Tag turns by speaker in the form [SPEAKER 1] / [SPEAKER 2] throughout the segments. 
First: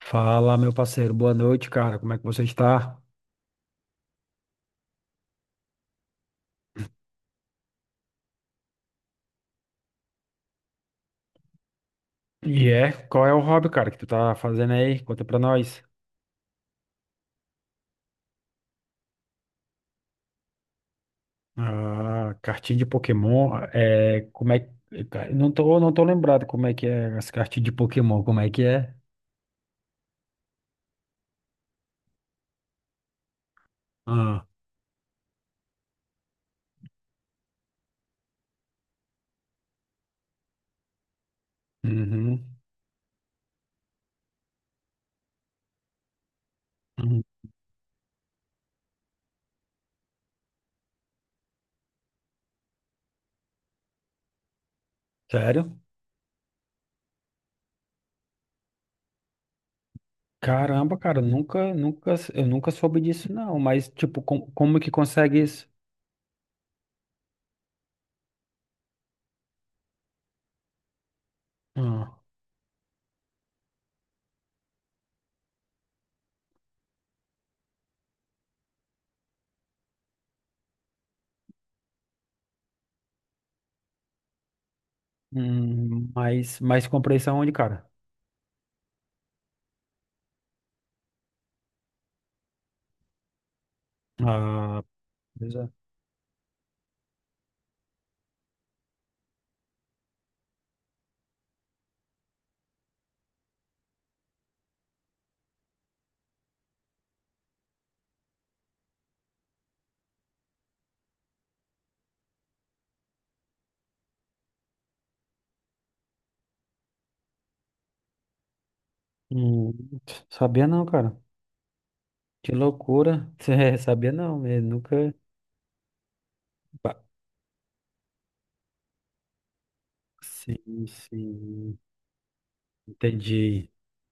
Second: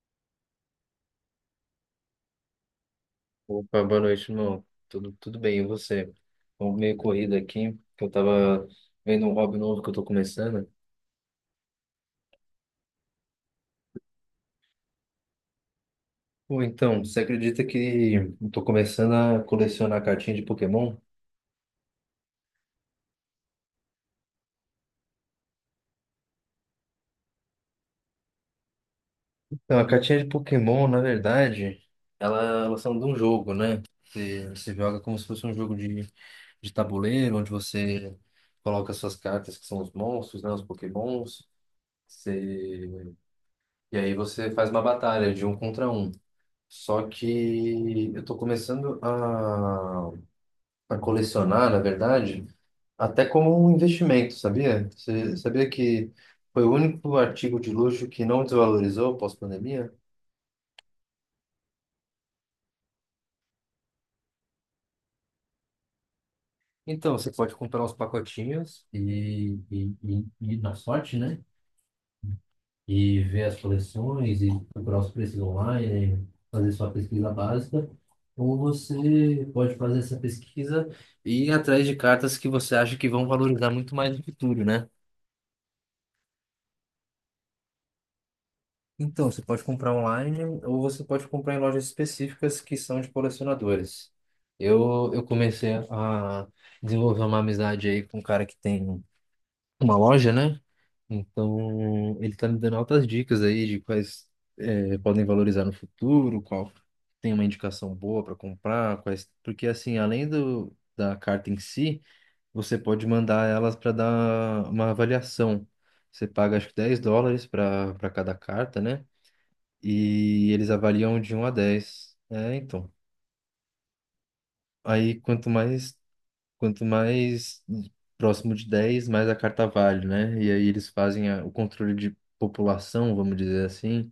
[SPEAKER 1] Fala, meu parceiro. Boa noite, cara. Como é que você está?
[SPEAKER 2] Opa, boa noite, irmão. Tudo bem, e você? Bom, meio corrido aqui, que eu tava vendo um hobby novo que eu tô começando.
[SPEAKER 1] E é, qual é o hobby, cara, que tu tá fazendo aí? Conta pra nós.
[SPEAKER 2] Pô, então, você acredita que eu tô começando a colecionar cartinha de Pokémon?
[SPEAKER 1] Ah, cartinha de Pokémon. É, como é que, cara, não tô lembrado como é que é as cartinhas de Pokémon. Como é que é?
[SPEAKER 2] Então, a cartinha de Pokémon, na verdade, elas são de um jogo, né?
[SPEAKER 1] Ah,
[SPEAKER 2] Você joga como se fosse um jogo de tabuleiro, onde você coloca suas cartas, que são os monstros, né? Os Pokémons.
[SPEAKER 1] uhum,
[SPEAKER 2] Você... E aí você faz uma batalha de um contra um. Só
[SPEAKER 1] uhum.
[SPEAKER 2] que eu estou começando a colecionar, na verdade, até como um investimento, sabia? Você sabia
[SPEAKER 1] Sério?
[SPEAKER 2] que foi o único artigo de luxo que não desvalorizou pós-pandemia?
[SPEAKER 1] Caramba, cara, nunca, nunca, eu nunca soube disso, não. Mas, tipo, como que consegue isso?
[SPEAKER 2] Então, você pode comprar uns pacotinhos e na sorte, né?
[SPEAKER 1] Ah,
[SPEAKER 2] E ver as coleções e procurar os preços online, fazer sua pesquisa básica. Ou você pode fazer essa pesquisa e ir atrás de cartas que você acha que vão valorizar muito mais no futuro, né?
[SPEAKER 1] mas comprei isso aonde, cara?
[SPEAKER 2] Então, você pode comprar online ou você pode comprar em lojas específicas que são de colecionadores.
[SPEAKER 1] Ah,
[SPEAKER 2] Eu
[SPEAKER 1] beleza.
[SPEAKER 2] comecei a desenvolver uma amizade aí com um cara que tem uma loja, né? Então, ele tá me dando altas dicas aí de quais podem valorizar no futuro, qual tem uma indicação boa para comprar, quais... Porque, assim, da carta em si, você pode mandar elas para dar uma avaliação. Você paga, acho que 10 dólares para cada carta, né?
[SPEAKER 1] Hum,
[SPEAKER 2] E
[SPEAKER 1] Sabia
[SPEAKER 2] eles
[SPEAKER 1] não, cara.
[SPEAKER 2] avaliam de 1 a 10.
[SPEAKER 1] Que
[SPEAKER 2] É, então.
[SPEAKER 1] loucura. É, sabia não, né? Nunca.
[SPEAKER 2] Aí quanto mais quanto
[SPEAKER 1] Ba-
[SPEAKER 2] mais próximo de 10, mais a carta vale, né? E aí
[SPEAKER 1] Sim,
[SPEAKER 2] eles fazem o
[SPEAKER 1] sim.
[SPEAKER 2] controle de população, vamos dizer
[SPEAKER 1] Entendi.
[SPEAKER 2] assim,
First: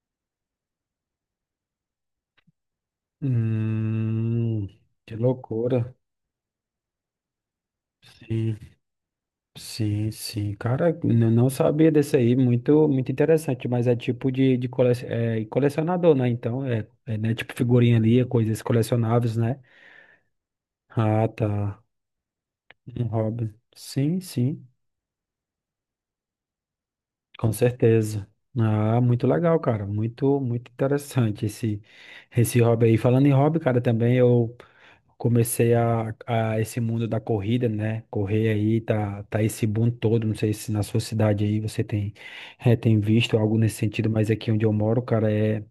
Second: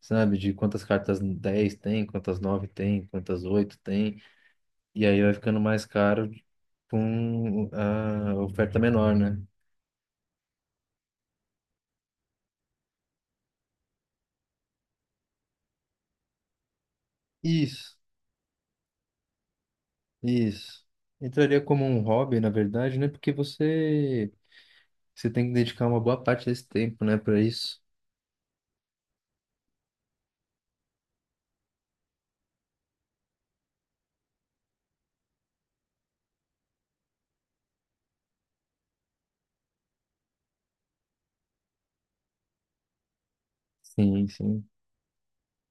[SPEAKER 2] sabe? De quantas cartas 10 tem, quantas 9 tem, quantas 8 tem.
[SPEAKER 1] Hum,
[SPEAKER 2] E
[SPEAKER 1] que
[SPEAKER 2] aí vai ficando mais
[SPEAKER 1] loucura.
[SPEAKER 2] caro com a
[SPEAKER 1] Sim,
[SPEAKER 2] oferta menor, né?
[SPEAKER 1] sim, sim. Cara, eu não sabia desse aí. Muito, muito interessante, mas é tipo de colecionador, né? Então, é, é né? Tipo figurinha
[SPEAKER 2] Isso,
[SPEAKER 1] ali, coisas colecionáveis, né?
[SPEAKER 2] isso.
[SPEAKER 1] Ah,
[SPEAKER 2] Entraria
[SPEAKER 1] tá.
[SPEAKER 2] como um hobby, na verdade,
[SPEAKER 1] Um
[SPEAKER 2] né? Porque
[SPEAKER 1] hobby. Sim, sim.
[SPEAKER 2] você tem que dedicar uma boa parte desse tempo, né, para
[SPEAKER 1] Com
[SPEAKER 2] isso.
[SPEAKER 1] certeza. Ah, muito legal, cara. Muito, muito interessante esse hobby aí. Falando em hobby, cara, também eu comecei a esse mundo da corrida, né? Correr aí, tá esse boom todo. Não sei se na sua cidade aí você tem visto algo nesse sentido,
[SPEAKER 2] Sim,
[SPEAKER 1] mas aqui onde
[SPEAKER 2] sim.
[SPEAKER 1] eu moro, cara,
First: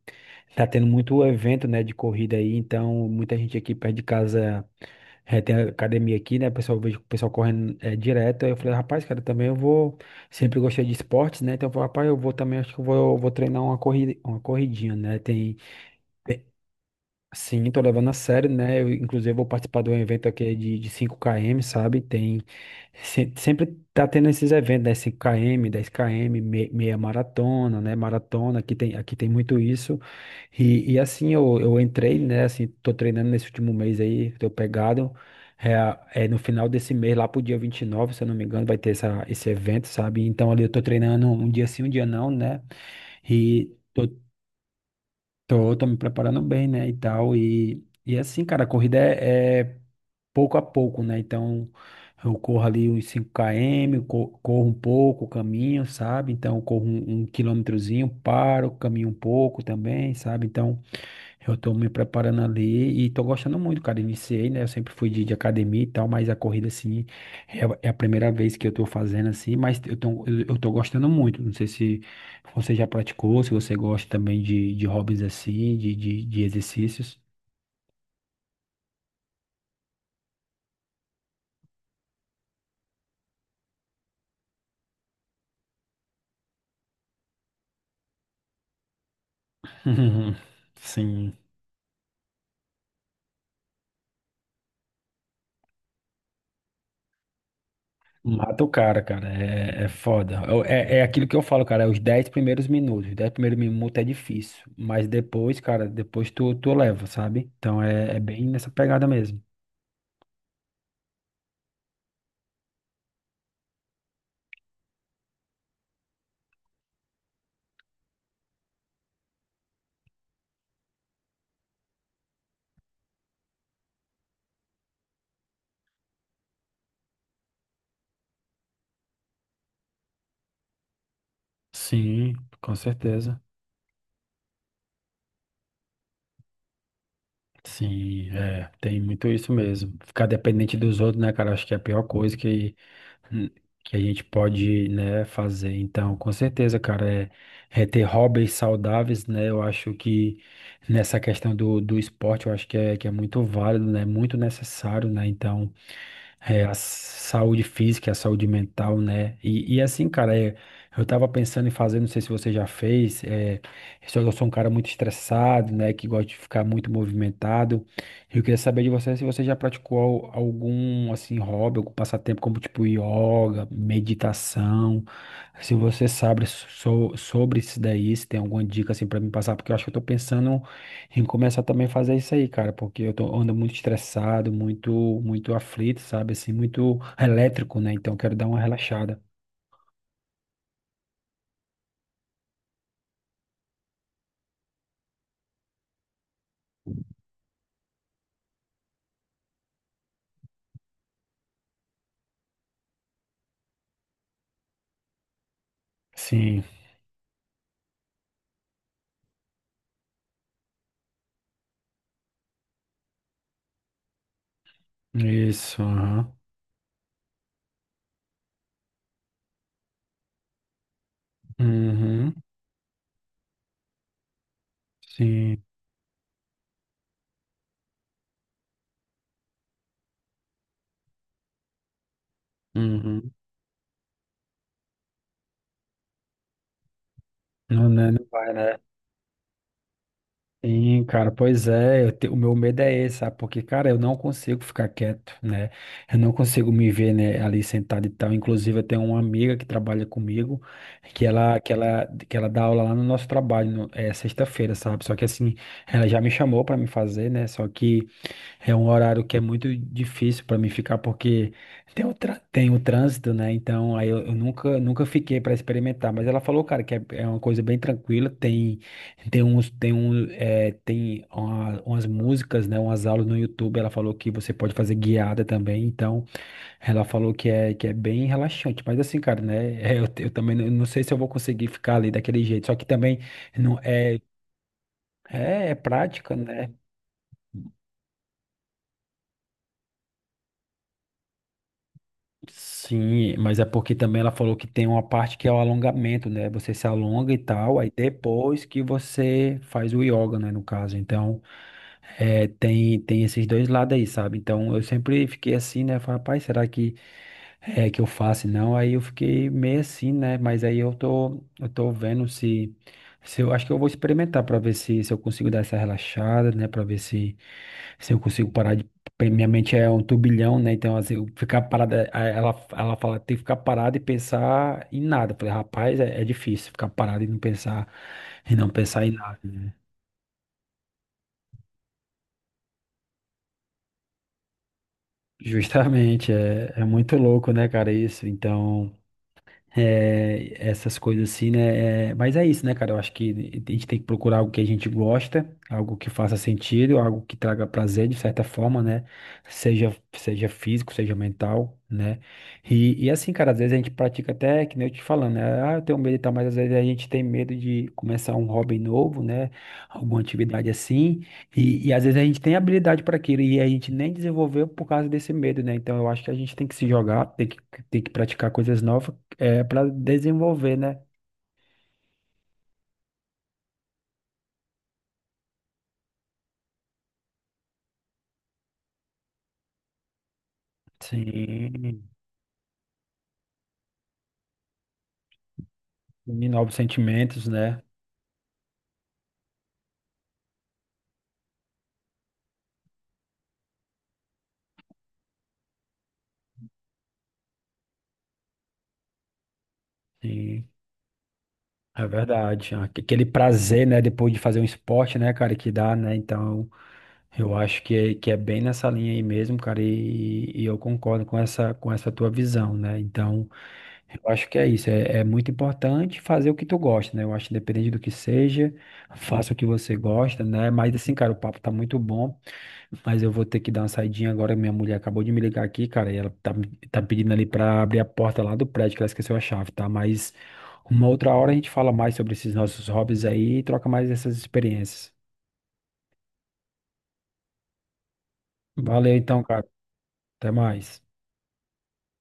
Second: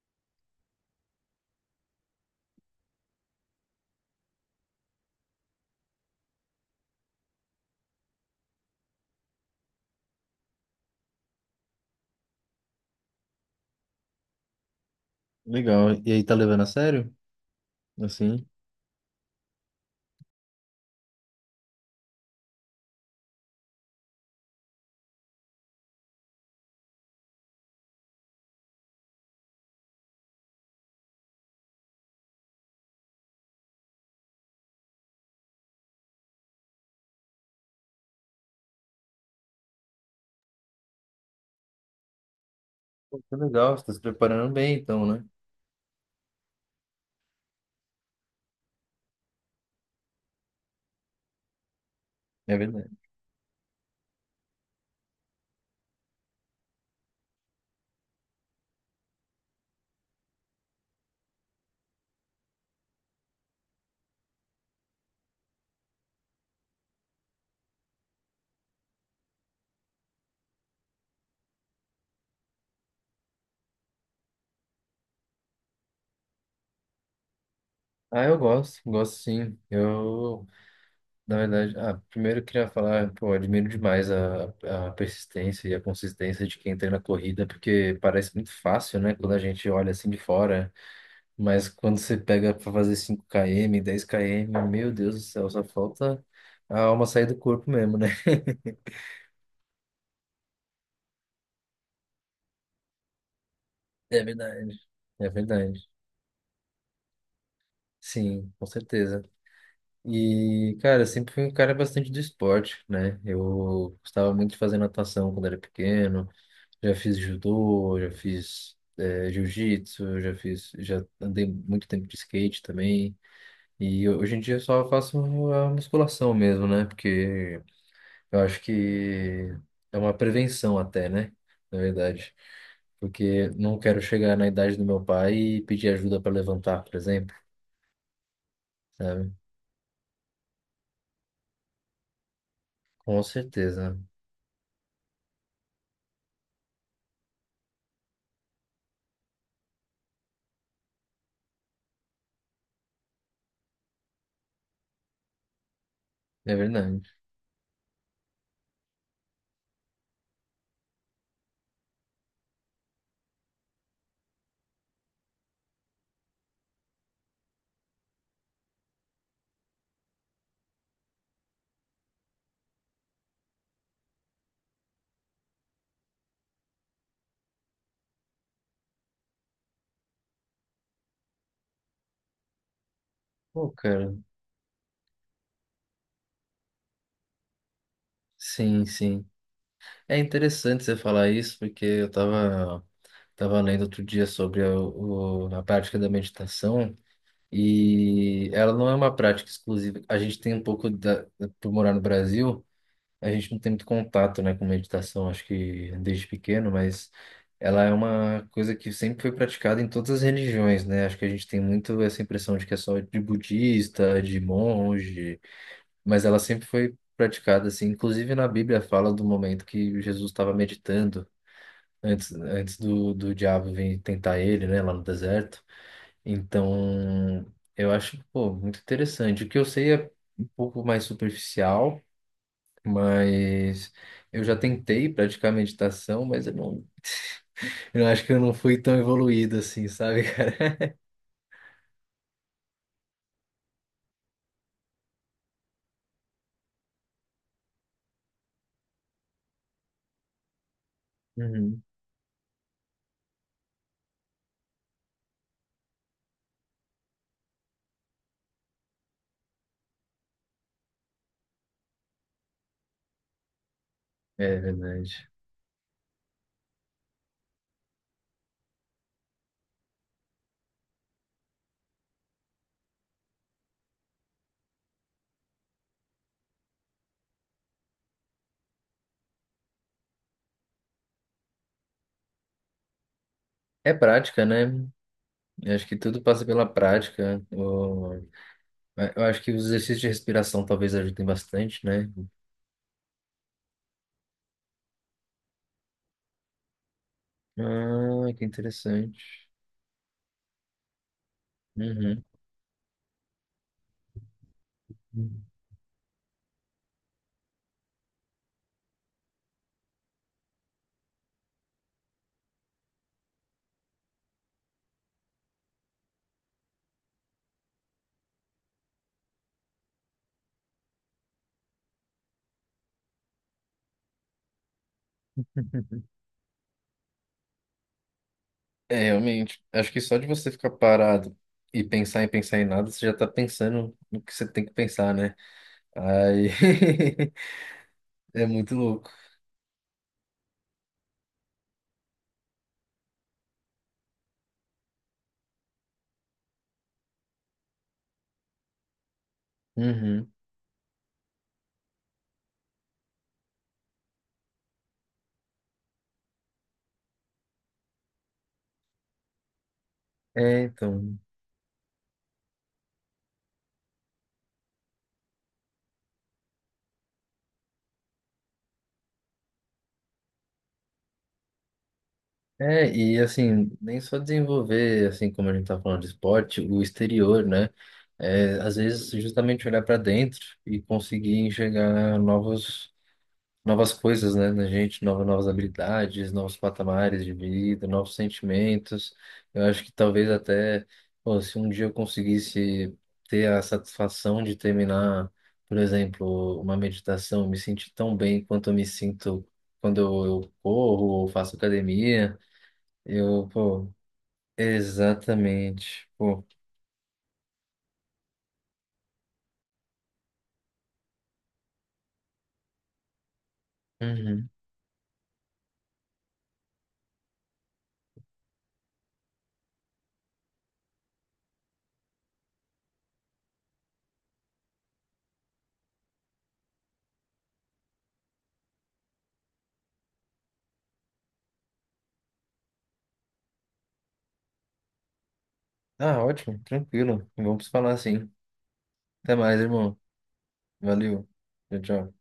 [SPEAKER 1] tá tendo muito evento, né, de corrida aí. Então, muita gente aqui perto de casa. É, tem a academia aqui, né? O pessoal, eu vejo o pessoal correndo direto. Aí eu falei, rapaz, cara, também eu vou. Sempre gostei de esportes, né? Então eu falei, rapaz, eu vou também, acho que eu vou treinar uma corrida, uma corridinha, né?
[SPEAKER 2] Legal. E aí, tá levando a sério?
[SPEAKER 1] Sim, tô levando a
[SPEAKER 2] Assim?
[SPEAKER 1] sério, né? Eu, inclusive, vou participar de um evento aqui de 5 km, sabe? Tem, se- Sempre tá tendo esses eventos, né? 5 km, 10 km, meia maratona, né? Maratona, aqui tem, muito isso. E assim, eu entrei, né? Assim, tô treinando nesse último mês aí, tô pegado. É, é no final desse mês, lá pro dia 29 se eu não me engano, vai ter esse evento, sabe? Então, ali eu tô treinando um dia sim, um dia não, né?
[SPEAKER 2] Pô, que
[SPEAKER 1] E.
[SPEAKER 2] legal, você tá se preparando bem, então, né?
[SPEAKER 1] tô me preparando bem, né, e tal, e assim, cara, a corrida é pouco a pouco, né, então eu
[SPEAKER 2] É
[SPEAKER 1] corro ali
[SPEAKER 2] verdade.
[SPEAKER 1] uns 5 km, corro um pouco, caminho, sabe, então eu corro um quilômetrozinho, paro, caminho um pouco também, sabe, então eu tô me preparando ali e tô gostando muito, cara. Iniciei, né? Eu sempre fui de academia e tal, mas a corrida, assim, é a primeira vez que eu tô fazendo, assim, mas eu tô gostando muito. Não sei se você já praticou, se você gosta também de hobbies assim, de exercícios.
[SPEAKER 2] Ah, eu gosto, gosto sim. Eu, na verdade, ah, primeiro eu queria falar, pô, admiro demais a persistência e a consistência de quem treina corrida, porque parece muito fácil, né, quando a gente olha assim de
[SPEAKER 1] Uhum.
[SPEAKER 2] fora,
[SPEAKER 1] Sim.
[SPEAKER 2] mas quando você pega pra fazer 5 km, 10 km, meu Deus do céu, só falta a alma sair do corpo mesmo, né?
[SPEAKER 1] Mata o cara, cara. É foda. É aquilo que eu falo, cara. É os 10 primeiros minutos. Os 10 primeiros minutos é
[SPEAKER 2] É
[SPEAKER 1] difícil.
[SPEAKER 2] verdade.
[SPEAKER 1] Mas
[SPEAKER 2] É
[SPEAKER 1] depois, cara,
[SPEAKER 2] verdade.
[SPEAKER 1] depois tu leva, sabe? Então é bem
[SPEAKER 2] Sim, com
[SPEAKER 1] nessa pegada
[SPEAKER 2] certeza.
[SPEAKER 1] mesmo.
[SPEAKER 2] E, cara, eu sempre fui um cara bastante do esporte, né? Eu gostava muito de fazer natação quando era pequeno, já fiz judô, já fiz jiu-jitsu, já andei muito tempo de skate também. E hoje em dia eu só faço a musculação mesmo, né? Porque eu acho que é uma prevenção até, né? Na
[SPEAKER 1] Sim,
[SPEAKER 2] verdade.
[SPEAKER 1] com certeza.
[SPEAKER 2] Porque não quero chegar na idade do meu pai e pedir ajuda para levantar, por exemplo,
[SPEAKER 1] Sim, tem muito
[SPEAKER 2] sabe?
[SPEAKER 1] isso mesmo. Ficar dependente dos outros, né, cara? Acho que é a pior coisa
[SPEAKER 2] Com
[SPEAKER 1] hum, que
[SPEAKER 2] certeza,
[SPEAKER 1] a gente pode, né, fazer. Então, com certeza, cara, é ter hobbies saudáveis, né? Eu acho que nessa questão do esporte, eu acho que é muito válido, né? Muito necessário, né? Então.
[SPEAKER 2] é
[SPEAKER 1] A
[SPEAKER 2] verdade.
[SPEAKER 1] saúde física, a saúde mental, né? E assim, cara, eu tava pensando em fazer, não sei se você já fez, só que eu sou um cara muito estressado, né? Que gosta de ficar muito movimentado. Eu queria saber de você se você já praticou algum, assim, hobby, algum passatempo, como tipo yoga, meditação. Se você sabe sobre isso daí, se tem alguma dica, assim, pra me passar, porque eu acho que eu tô pensando. E começar também a fazer isso aí, cara, porque eu ando
[SPEAKER 2] Pô,
[SPEAKER 1] muito
[SPEAKER 2] cara.
[SPEAKER 1] estressado, muito, muito aflito, sabe? Assim, muito elétrico, né? Então eu quero dar uma
[SPEAKER 2] Sim,
[SPEAKER 1] relaxada.
[SPEAKER 2] sim. É interessante você falar isso, porque eu estava tava lendo outro dia sobre a prática da meditação e ela não é uma prática exclusiva. A gente tem um pouco, da, por morar no Brasil, a gente não tem muito contato, né, com meditação, acho que desde
[SPEAKER 1] Sim,
[SPEAKER 2] pequeno, mas ela é uma coisa que sempre foi praticada em todas as religiões, né? Acho que a gente tem muito essa impressão de que é só de budista, de monge,
[SPEAKER 1] isso,
[SPEAKER 2] mas
[SPEAKER 1] aham.
[SPEAKER 2] ela sempre foi praticada assim. Inclusive na Bíblia fala do momento que Jesus estava meditando
[SPEAKER 1] Uhum.
[SPEAKER 2] antes do diabo vir tentar ele, né, lá no
[SPEAKER 1] Sim,
[SPEAKER 2] deserto. Então, eu acho, pô, muito interessante. O que eu sei é um pouco mais superficial,
[SPEAKER 1] uhum.
[SPEAKER 2] mas eu já tentei praticar meditação, mas
[SPEAKER 1] Não,
[SPEAKER 2] eu
[SPEAKER 1] né? Não
[SPEAKER 2] acho que eu
[SPEAKER 1] vai,
[SPEAKER 2] não fui
[SPEAKER 1] né?
[SPEAKER 2] tão evoluído assim, sabe?
[SPEAKER 1] Sim, cara, pois é, o meu medo é esse, sabe? Porque, cara, eu não consigo ficar quieto, né? Eu não consigo me ver, né, ali sentado e tal. Inclusive, eu tenho uma amiga que trabalha comigo, que ela, que
[SPEAKER 2] Uhum.
[SPEAKER 1] ela, que ela dá aula lá no nosso trabalho, é sexta-feira, sabe? Só que assim, ela já me chamou pra me fazer, né? Só que é um horário que é muito difícil pra mim ficar, porque tem o trânsito, né? Então, aí eu
[SPEAKER 2] É
[SPEAKER 1] nunca, nunca
[SPEAKER 2] verdade.
[SPEAKER 1] fiquei pra experimentar. Mas ela falou, cara, que é uma coisa bem tranquila, tem. Tem uns, tem um, é, tem uma- Umas músicas, né, umas aulas no YouTube, ela falou que você pode fazer guiada também, então ela falou que é bem relaxante, mas assim, cara, né, eu também não sei se eu vou conseguir ficar ali daquele jeito, só que também não
[SPEAKER 2] É
[SPEAKER 1] é,
[SPEAKER 2] prática, né?
[SPEAKER 1] é,
[SPEAKER 2] Eu
[SPEAKER 1] é
[SPEAKER 2] acho que tudo
[SPEAKER 1] prática,
[SPEAKER 2] passa pela
[SPEAKER 1] né,
[SPEAKER 2] prática. Eu acho que os exercícios de respiração talvez ajudem bastante, né?
[SPEAKER 1] sim, mas é porque também ela falou que tem uma parte que é o alongamento, né, você se alonga e tal, aí
[SPEAKER 2] Ah, que
[SPEAKER 1] depois que
[SPEAKER 2] interessante.
[SPEAKER 1] você faz o yoga, né, no caso, então.
[SPEAKER 2] Uhum.
[SPEAKER 1] É, tem esses dois lados aí, sabe? Então eu sempre fiquei assim, né? Falei, rapaz, será que é que eu faço? Não, aí eu fiquei meio assim, né? Mas aí eu tô vendo se, se, eu acho que eu vou experimentar pra ver se, eu consigo dar essa relaxada, né? Pra ver se eu consigo parar de. Porque minha mente é um turbilhão, né? Então, assim, eu ficar parada, ela fala, tem que ficar parada e pensar em nada. Eu falei, rapaz, é difícil ficar parado e não pensar, e não
[SPEAKER 2] É,
[SPEAKER 1] pensar em nada,
[SPEAKER 2] realmente.
[SPEAKER 1] né?
[SPEAKER 2] Acho que só de você ficar parado e pensar em nada, você já tá pensando no que você tem que pensar, né?
[SPEAKER 1] Justamente,
[SPEAKER 2] Aí
[SPEAKER 1] é muito louco, né, cara, isso.
[SPEAKER 2] é muito
[SPEAKER 1] Então,
[SPEAKER 2] louco.
[SPEAKER 1] essas coisas assim, né? É, mas é isso, né, cara? Eu acho que a gente tem que procurar algo que a gente gosta, algo que faça sentido, algo que traga prazer de certa forma, né? Seja,
[SPEAKER 2] Uhum.
[SPEAKER 1] seja físico, seja mental, né? E assim, cara, às vezes a gente pratica até, que nem eu te falando, né? Ah, eu tenho medo e tal, mas às vezes a gente tem medo de começar um hobby novo, né? Alguma
[SPEAKER 2] É,
[SPEAKER 1] atividade
[SPEAKER 2] então.
[SPEAKER 1] assim. E às vezes a gente tem habilidade para aquilo e a gente nem desenvolveu por causa desse medo, né? Então eu acho que a gente tem que se jogar, tem que praticar coisas novas para desenvolver, né?
[SPEAKER 2] É, e assim, nem só desenvolver, assim, como a gente tá falando de esporte, o exterior, né? É, às vezes, justamente olhar para dentro e conseguir
[SPEAKER 1] Sim,
[SPEAKER 2] enxergar novos. Novas coisas, né, na gente, novas, novas habilidades,
[SPEAKER 1] e
[SPEAKER 2] novos
[SPEAKER 1] novos
[SPEAKER 2] patamares de
[SPEAKER 1] sentimentos, né?
[SPEAKER 2] vida, novos sentimentos. Eu acho que talvez até, pô, se um dia eu conseguisse ter a satisfação de terminar, por exemplo, uma meditação, me sentir tão bem quanto eu me sinto quando eu
[SPEAKER 1] Sim,
[SPEAKER 2] corro ou faço
[SPEAKER 1] é
[SPEAKER 2] academia,
[SPEAKER 1] verdade. Aquele
[SPEAKER 2] eu,
[SPEAKER 1] prazer,
[SPEAKER 2] pô,
[SPEAKER 1] né? Depois de fazer um esporte, né, cara, que dá,
[SPEAKER 2] exatamente,
[SPEAKER 1] né?
[SPEAKER 2] pô.
[SPEAKER 1] Então, eu acho que é bem nessa linha aí mesmo, cara, e eu concordo com com essa tua visão, né? Então, eu acho
[SPEAKER 2] Uhum.
[SPEAKER 1] que é isso. É muito importante fazer o que tu gosta, né? Eu acho que independente do que seja, faça o que você gosta, né? Mas assim, cara, o papo tá muito bom. Mas eu vou ter que dar uma saidinha agora. Minha mulher acabou de me ligar aqui, cara, e ela tá pedindo ali pra abrir a porta lá do prédio, que ela esqueceu a chave, tá? Mas uma outra hora a gente fala mais sobre esses nossos hobbies aí e troca mais essas experiências.
[SPEAKER 2] Ah, ótimo, tranquilo. Vamos falar assim.
[SPEAKER 1] Valeu
[SPEAKER 2] Até
[SPEAKER 1] então,
[SPEAKER 2] mais,
[SPEAKER 1] cara.
[SPEAKER 2] irmão.
[SPEAKER 1] Até mais.
[SPEAKER 2] Valeu. Tchau, tchau.